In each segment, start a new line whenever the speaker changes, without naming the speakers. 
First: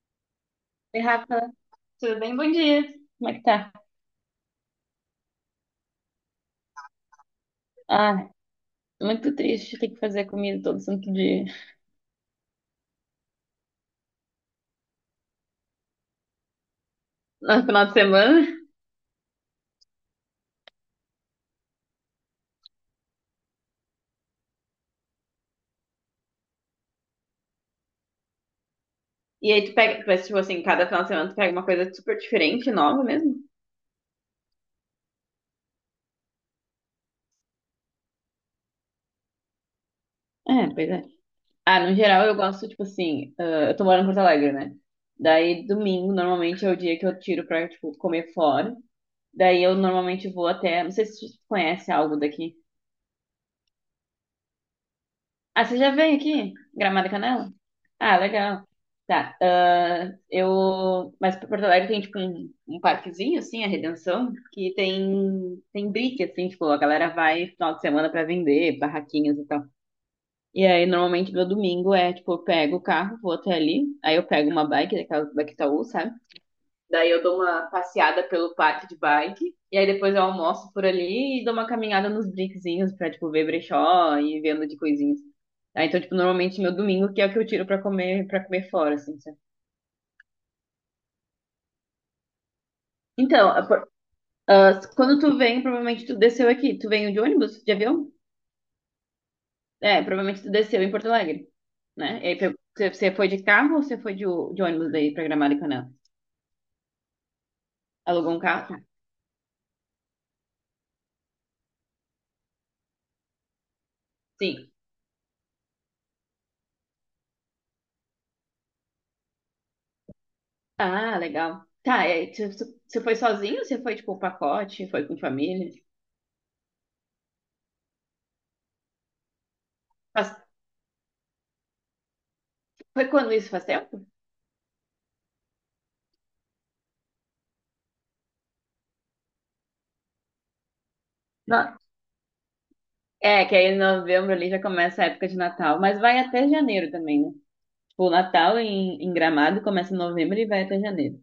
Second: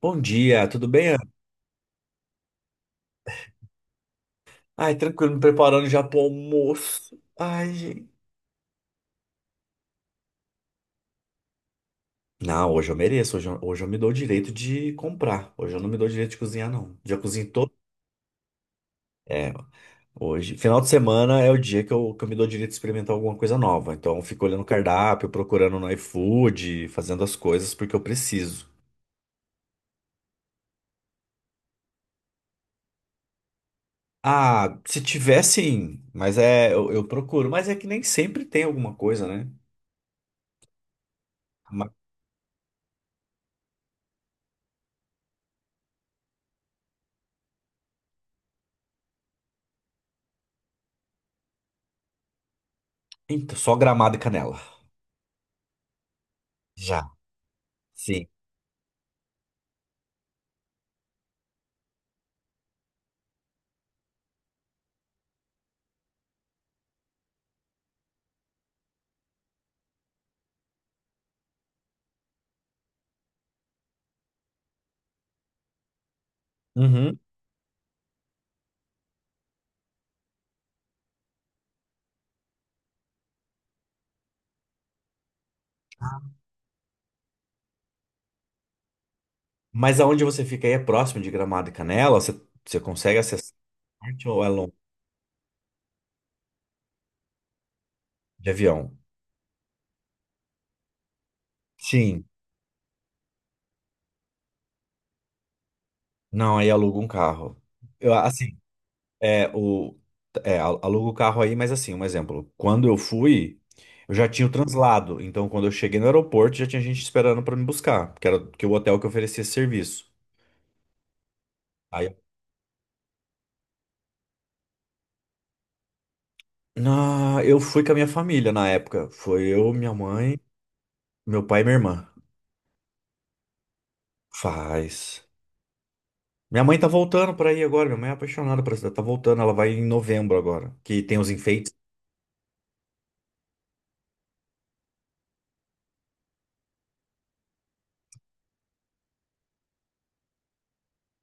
Bom dia, tudo
Oi,
bem? Ana?
Rafa, tudo bem? Bom dia. Como é que tá?
Ai, tranquilo, me preparando já pro almoço. Ai, gente.
Ah, muito triste ter que fazer comida todo santo dia.
Não, hoje eu mereço, hoje eu me dou o direito de comprar. Hoje eu não me dou o direito de cozinhar, não. Já cozinhei
No
todo.
final de semana?
É, hoje. Final de semana é o dia que eu me dou o direito de experimentar alguma coisa nova. Então eu fico olhando o cardápio, procurando no iFood, fazendo as coisas porque eu preciso.
E aí tu pega, mas tipo assim, cada final de semana tu pega uma coisa super diferente, nova mesmo?
Ah, se tiver sim, mas é, eu procuro. Mas é que nem sempre tem alguma coisa, né?
É, pois é. Ah,
Mas,
no geral eu gosto, tipo assim, eu tô morando em Porto Alegre, né? Daí domingo normalmente é o dia que eu tiro pra, tipo, comer fora. Daí eu normalmente vou até, não sei se tu conhece algo daqui.
então, só gramado e canela.
Ah, você já veio aqui?
Já,
Gramado e Canela? Ah,
sim.
legal. Tá. ah, eu. Mas pra Porto Alegre tem, tipo, um parquezinho, assim, a Redenção, que tem, tem brick, assim, tipo, a galera vai final de semana pra vender, barraquinhas e tal. E aí, normalmente, meu domingo é, tipo, eu pego o carro, vou até ali, aí eu pego uma bike, daquelas da Itaú, sabe? Daí
Uhum.
eu dou uma passeada pelo parque de bike. E aí depois eu almoço por ali e dou uma caminhada nos brinquezinhos pra, tipo, ver brechó e vendo de coisinhas. Ah, então, tipo, normalmente meu domingo que é o que eu tiro pra comer, para comer fora, assim, sabe?
Mas aonde você fica aí é próximo de Gramado e Canela? Você, você consegue
Então,
acessar
a por-
ou é longe
ah, quando tu vem, provavelmente tu desceu aqui. Tu veio de ônibus, de avião?
de avião?
É, provavelmente tu desceu em Porto Alegre, né?
Sim.
E aí, você foi de carro ou você foi de, de ônibus daí pra Gramado e Canela?
Não, aí aluga um carro. Eu,
Alugou um
assim,
carro? Tá.
é, o, é, aluga o carro aí, mas assim, um exemplo. Quando eu fui, eu já tinha o
Sim.
translado. Então, quando eu cheguei no aeroporto, já tinha gente esperando pra me buscar, que era que o hotel que oferecia esse serviço.
Ah, legal. Tá,
Aí,
é, você foi sozinho? Você foi, tipo, o pacote? Foi com família?
na, eu fui com a minha família na época. Foi eu, minha mãe,
Faz-
meu pai e minha irmã.
foi quando isso? Faz tempo?
Faz. Minha mãe tá voltando pra aí agora. Minha mãe é apaixonada por essa cidade. Tá voltando, ela vai em novembro agora. Que tem os enfeites.
Não. É, que aí em novembro ali já começa a época de Natal, mas vai até janeiro também, né? Tipo, o Natal em Gramado começa em novembro e vai até janeiro.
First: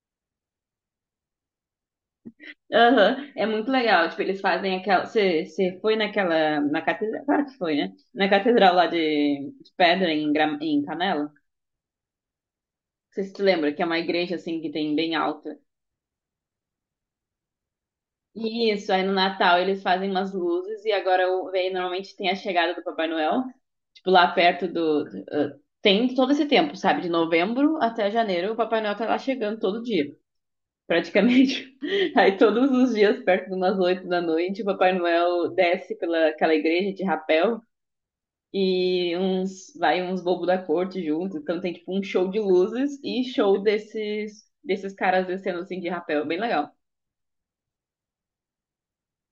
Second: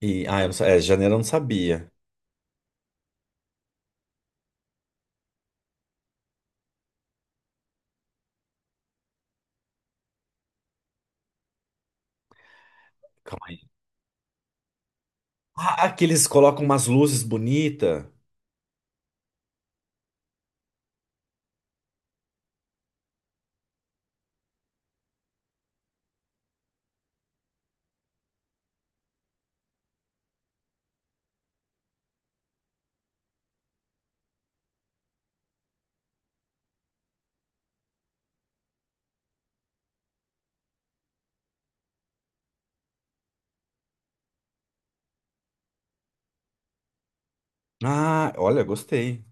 E, ah, eu não, é, janeiro eu não sabia.
Aham. É muito legal. Tipo, eles fazem aquela. Você foi naquela. Na catedral. Claro que foi, né? Na catedral lá de Pedra, em Canela. Não sei se tu
Calma aí.
lembra, que é uma igreja assim que tem bem alto.
Ah, que eles colocam umas luzes bonitas.
Isso, aí no Natal eles fazem umas luzes e agora aí normalmente tem a chegada do Papai Noel, tipo lá perto ah, tem todo esse tempo, sabe? De novembro até janeiro, o Papai Noel tá lá chegando todo dia, praticamente. Aí todos os dias, perto de umas oito da noite, o Papai Noel desce pela aquela igreja de rapel e uns vai uns bobos da corte junto, então tem tipo um show de luzes e show desses caras descendo assim de rapel, bem legal.
Ah, olha, gostei.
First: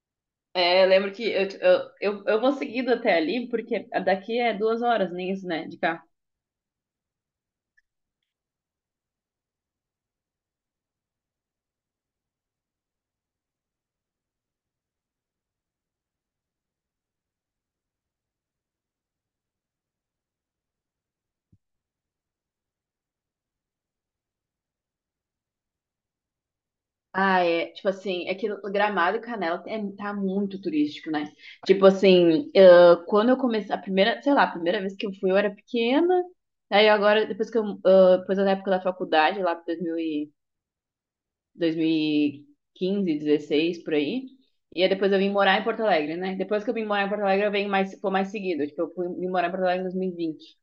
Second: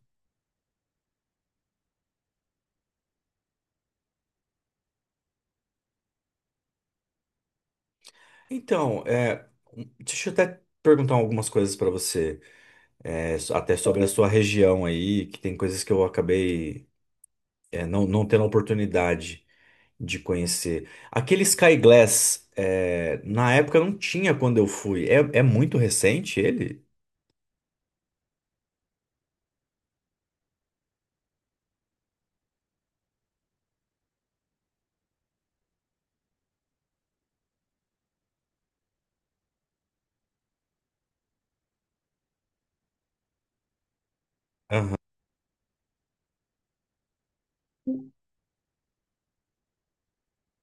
É, eu lembro que eu vou seguindo até ali, porque daqui é duas horas, nem isso, né, de cá.
Então, é, deixa eu até perguntar algumas coisas pra você. É, até sobre a sua região aí, que tem coisas que eu acabei, é, não tendo a oportunidade de conhecer. Aquele Sky Glass, é, na época não tinha quando eu fui. É, é muito recente ele?
Ah, é, tipo assim, é que Gramado e Canela é, tá muito turístico, né? Tipo assim, quando eu comecei, a primeira, sei lá, a primeira vez que eu fui eu era pequena, aí agora, depois que eu, depois da época da faculdade, lá pra 2000 e- 2015, 16, por aí, e aí
Aham.
depois eu vim morar em Porto Alegre, né? Depois que eu vim morar em Porto Alegre, eu venho mais, foi mais seguido, tipo, eu fui, vim morar em Porto Alegre em 2020.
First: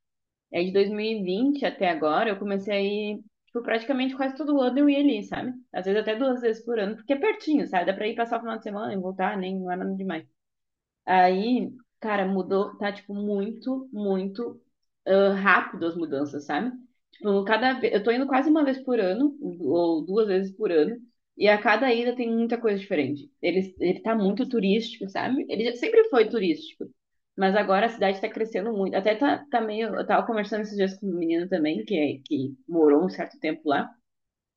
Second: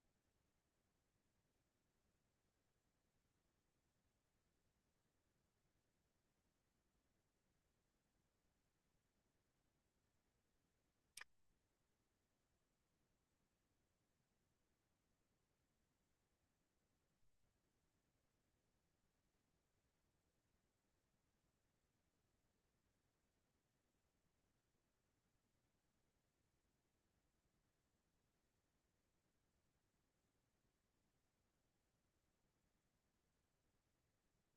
É de 2020 até agora, eu comecei a ir, tipo, praticamente quase todo ano eu ia ali, sabe? Às vezes até duas vezes por ano, porque é pertinho, sabe? Dá pra ir passar o final de semana e voltar, nem não é nada demais. Aí, cara, mudou, tá, tipo, rápido as mudanças, sabe? Tipo, cada vez, eu tô indo quase uma vez por ano, ou duas vezes por ano, e a cada ida tem muita coisa diferente. Ele tá muito turístico, sabe? Sempre foi turístico, mas agora a cidade tá crescendo muito. Até tá, tá meio, eu tava conversando esses dias com um menino também, que morou um certo tempo lá,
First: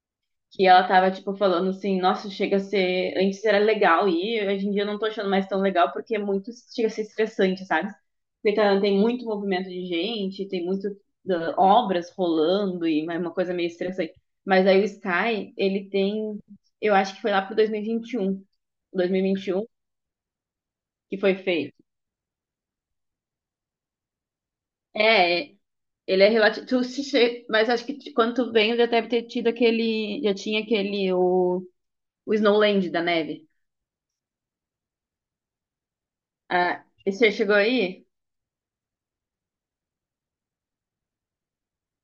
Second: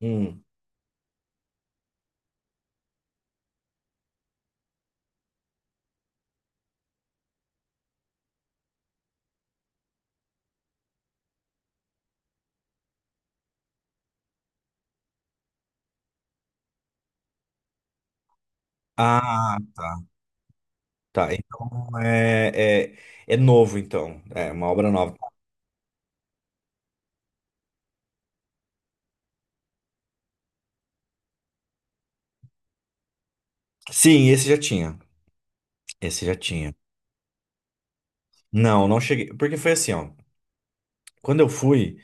Hum.
que ela tava, tipo, falando assim, nossa, chega a ser, antes era legal e hoje em dia eu não tô achando mais tão legal porque é muito, chega a ser estressante, sabe? Tem muito movimento de gente, tem muito obras rolando e é uma coisa meio estressante. Mas aí o Sky, ele tem, eu acho que foi lá pro
Ah,
2021
tá.
que
Tá.
foi
Então
feito.
é novo, então. É uma obra nova.
É, ele é relativo, tu se che- mas acho que quando tu veio já deve ter tido aquele, já tinha o Snowland da neve.
Sim, esse já tinha. Esse já tinha.
Ah, e você chegou aí?
Não, não cheguei. Porque foi assim, ó. Quando eu fui,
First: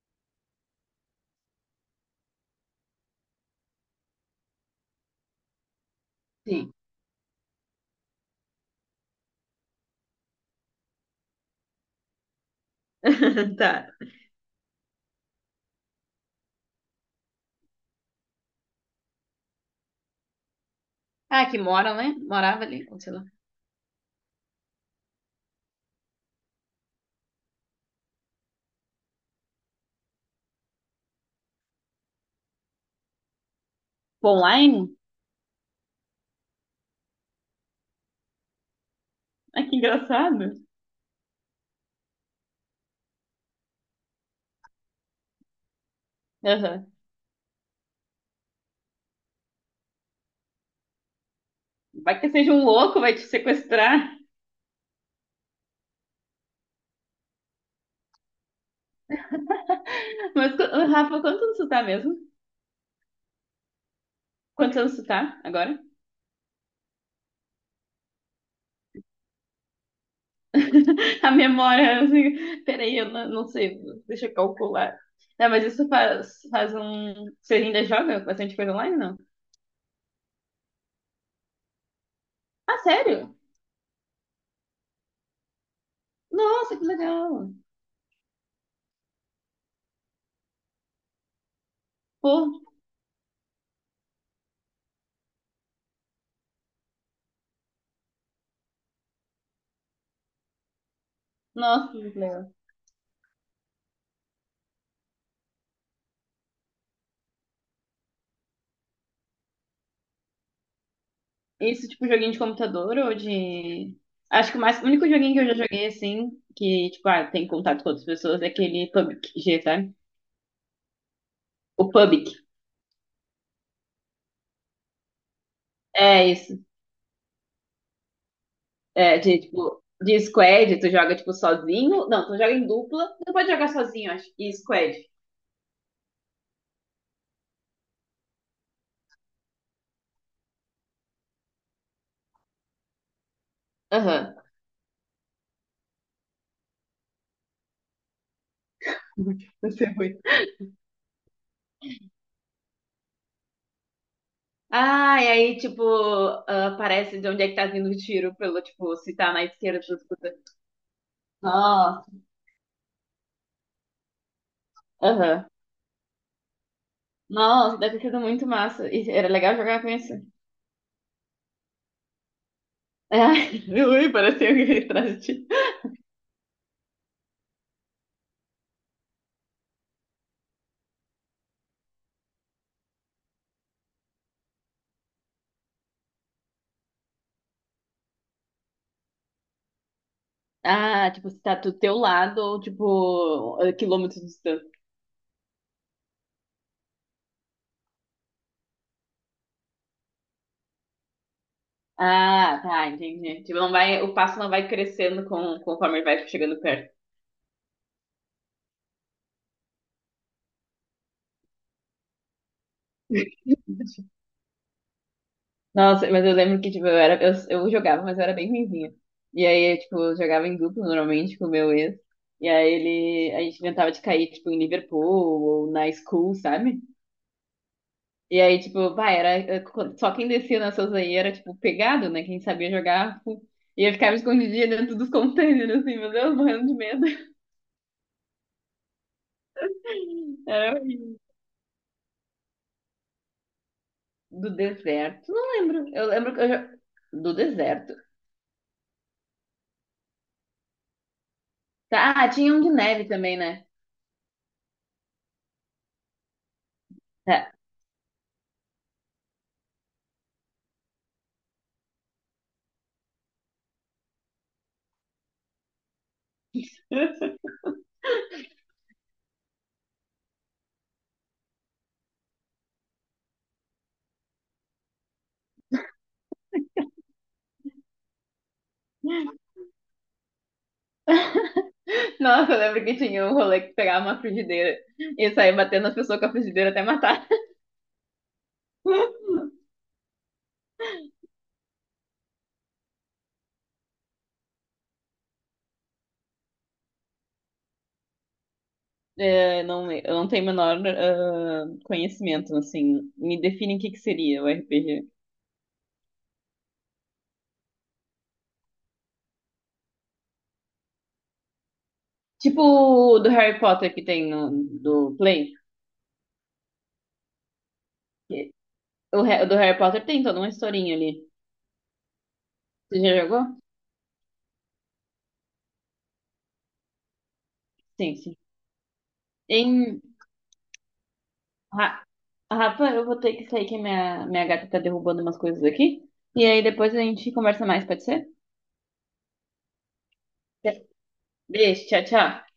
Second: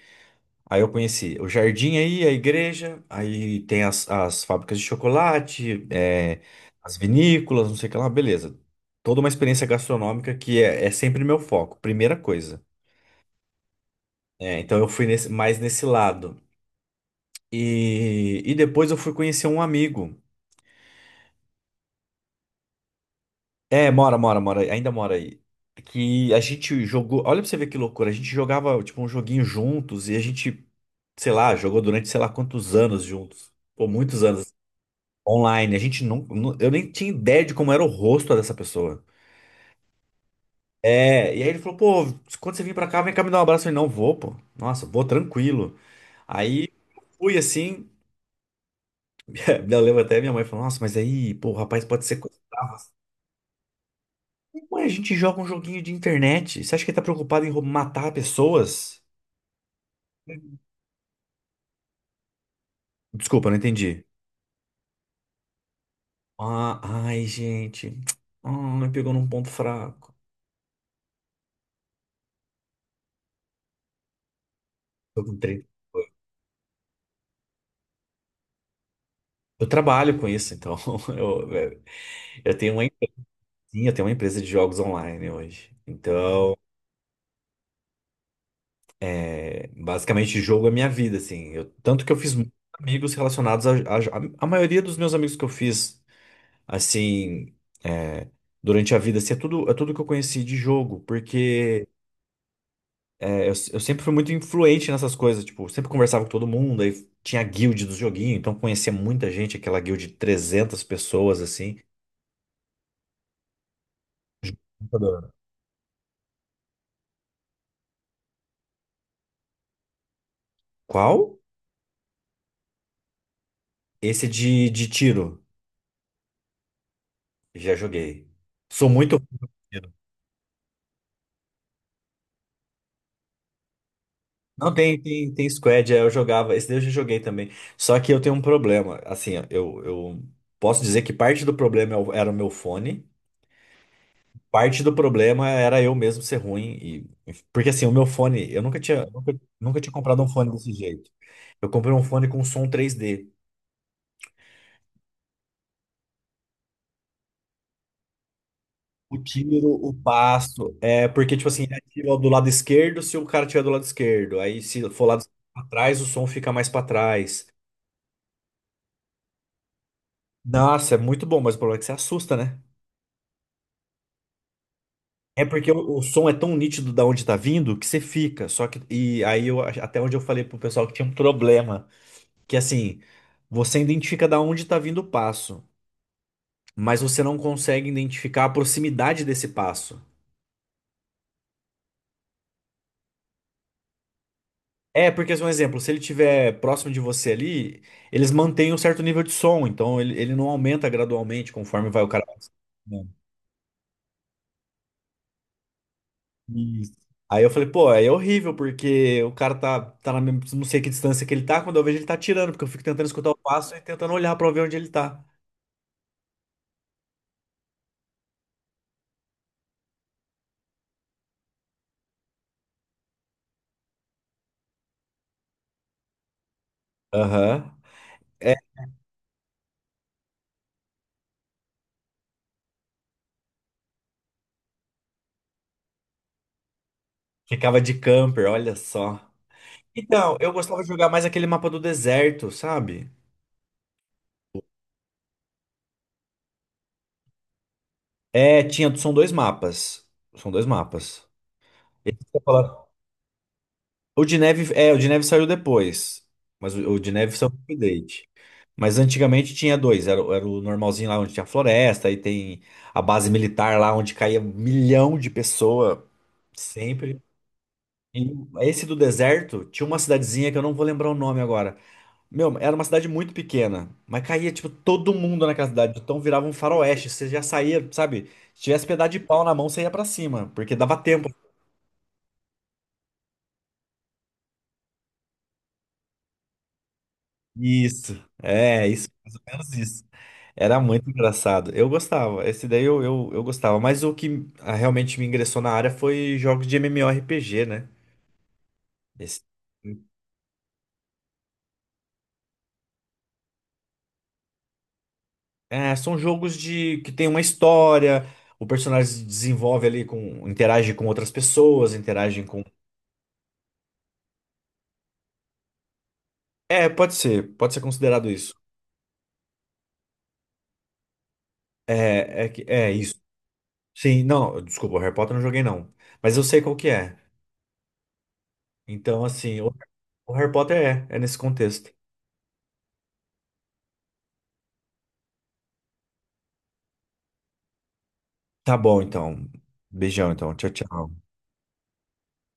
aí eu conheci o jardim aí, a igreja, aí tem as fábricas de chocolate, é,
Sim.
as vinícolas, não sei o que lá, beleza. Toda uma experiência gastronômica que é, é sempre meu foco, primeira coisa.
Tá.
É, então eu fui mais nesse lado. E depois eu fui conhecer um amigo.
Ah, que mora, né? Morava ali, ou sei lá.
É, mora, ainda mora aí. Que a gente jogou, olha pra você ver que loucura, a gente jogava tipo um joguinho juntos e a gente, sei lá, jogou durante sei lá quantos anos juntos, ou muitos anos
Online?
online. A gente eu nem tinha ideia de como era o rosto dessa pessoa.
Ah, que engraçado.
É, e aí ele falou, pô, quando você vir pra cá, vem cá me dar um abraço. Eu falei, não, vou, pô. Nossa, vou tranquilo. Aí
Aham.
fui assim, eu lembro até minha mãe falou, nossa, mas aí, pô, o rapaz pode ser
Vai que seja um louco, vai te sequestrar.
Mas a gente joga um joguinho de internet. Você acha que ele tá preocupado em matar pessoas?
Mas, ô, Rafa, quantos anos tu tá mesmo?
Desculpa, não entendi.
Quantos anos tu tá agora?
Ah, ai, gente. Ah, me pegou num ponto fraco.
A memória, assim, peraí, eu não, não sei, deixa eu calcular.
Eu,
Não,
entrei-
mas isso faz, faz um. Você ainda joga bastante coisa online, não?
eu trabalho com isso, então. Eu, eu- eu tenho
Ah,
uma
sério?
empresinha, eu tenho uma empresa de jogos online hoje. Então,
Nossa, que legal!
é, basicamente, jogo é minha vida, assim. Tanto que eu fiz muitos
Pô,
amigos relacionados a maioria dos meus amigos que eu fiz, assim, é, durante a vida, assim, é tudo que eu conheci de jogo, porque.
nossa, que legal.
É, eu sempre fui muito influente nessas coisas, tipo, sempre conversava com todo mundo, aí tinha a guild do joguinho, então conhecia muita gente, aquela guild de 300 pessoas, assim.
Isso, tipo, joguinho de computador ou de. Acho que mais... o único
Computador.
joguinho que eu já joguei assim, que, tipo, ah, tem contato com outras pessoas, é aquele PUBG, sabe?
Qual?
O PUBG.
Esse de tiro.
É isso.
Já joguei. Sou muito.
É, de, tipo, de squad, tu joga, tipo, sozinho. Não, tu joga em dupla. Tu pode jogar sozinho, acho. E
Não,
squad.
tem squad, é, eu jogava. Esse daí eu já joguei também. Só que eu tenho um problema. Assim, ó, eu posso dizer que parte do problema é era o meu fone.
Aham.
Parte do problema era eu mesmo ser ruim. E, porque assim, o meu fone, eu nunca
Você
tinha
é muito.
comprado um fone desse jeito. Eu comprei um fone com som 3D.
Ah, e aí, tipo, ah, aparece de onde é que tá vindo o tiro, pelo, tipo, se
O
tá na
tiro,
esquerda,
o
tu escuta.
passo. É porque, tipo assim, ele
Nossa.
ativa do lado esquerdo se o cara tiver do lado esquerdo. Aí, se for lado esquerdo
Aham.
pra trás, o som fica mais pra trás.
Nossa, deve ter sido muito massa. E era legal jogar com esse.
Nossa, é muito bom, mas o problema é que você assusta, né?
Ah, ui, parece alguém atrás de
É
ti.
porque o som é tão nítido da onde tá vindo que você fica. Só que. E aí, eu, até onde eu falei pro pessoal que tinha um problema. Que assim, você identifica da onde tá vindo o passo, mas você não consegue identificar a proximidade desse passo.
Ah, tipo, se tá do teu lado ou, tipo, a quilômetros de distância.
É, porque, assim, um exemplo, se ele estiver próximo de você ali, eles mantêm um certo nível de som, então ele não aumenta gradualmente conforme vai o cara.
Ah, tá,
Não.
entendi. Tipo, não vai, o passo não vai crescendo com, conforme ele vai chegando perto.
Isso. Aí eu falei, pô, é horrível, porque o cara tá na mesma, não sei que distância que ele tá, quando eu vejo ele tá tirando, porque eu fico tentando escutar o passo e tentando olhar pra ver onde ele tá.
Nossa, mas eu lembro que, tipo, eu jogava, mas eu era bem ruinzinha. E aí, tipo, jogava em duplo normalmente com o meu ex. E aí ele, a gente inventava de cair, tipo, em Liverpool ou na school, sabe?
Aham.
E
É,
aí, tipo, vai, era. Só quem descia nessas aí era, tipo, pegado, né? Quem sabia jogar. Tipo, e eu ficava escondidinha dentro dos containers, assim, meu Deus, morrendo de medo.
ficava de camper, olha só. Então, eu
Era
gostava de jogar
horrível.
mais aquele mapa do deserto, sabe?
Do deserto, não lembro. Eu lembro que eu já... Do deserto.
É, tinha, são dois mapas. São dois mapas.
Tá,
Esse
ah,
que eu tô
tinha um de
falando
neve também, né?
o de neve, é, o de neve saiu depois. Mas o de neve
Tá.
saiu com update. Mas antigamente tinha dois. Era, era o normalzinho lá onde tinha floresta, aí tem a base militar lá onde caía milhão de pessoas sempre. E esse do deserto tinha uma cidadezinha que eu não vou lembrar o nome agora. Meu, era uma cidade muito pequena, mas caía, tipo, todo mundo naquela cidade. Então virava um faroeste. Você já saía, sabe? Se tivesse pedaço de pau na mão, você ia pra cima, porque dava tempo.
Nossa, eu lembro que tinha um rolê que pegava uma frigideira e saía batendo as pessoas com a frigideira até matar.
Isso, é, isso, mais ou menos isso. Era muito engraçado. Eu gostava, esse daí eu gostava, mas o que ah, realmente me ingressou na área foi jogos de MMORPG, né? Esse-
É, não, eu não tenho o menor conhecimento, assim. Me define o que que seria o RPG.
é, são jogos de que tem uma história, o personagem se desenvolve ali com, interage com outras pessoas, interage com.
Tipo o do Harry Potter que tem no, do Play.
É, pode ser considerado
Que-
isso.
O o do Harry Potter tem toda uma historinha ali.
Que- é
Você
isso.
já jogou?
Sim, não, desculpa, o Harry Potter eu não joguei não, mas eu sei qual que é.
Sim, sim.
Então, assim,
Em,
o Harry Potter é, é nesse contexto.
Ra- Rafa, eu vou ter que sair que a minha gata tá derrubando umas coisas aqui. E aí depois a gente conversa mais, pode ser?
Tá bom, então. Beijão, então. Tchau,
Tá.
tchau.
Beijo, tchau, tchau.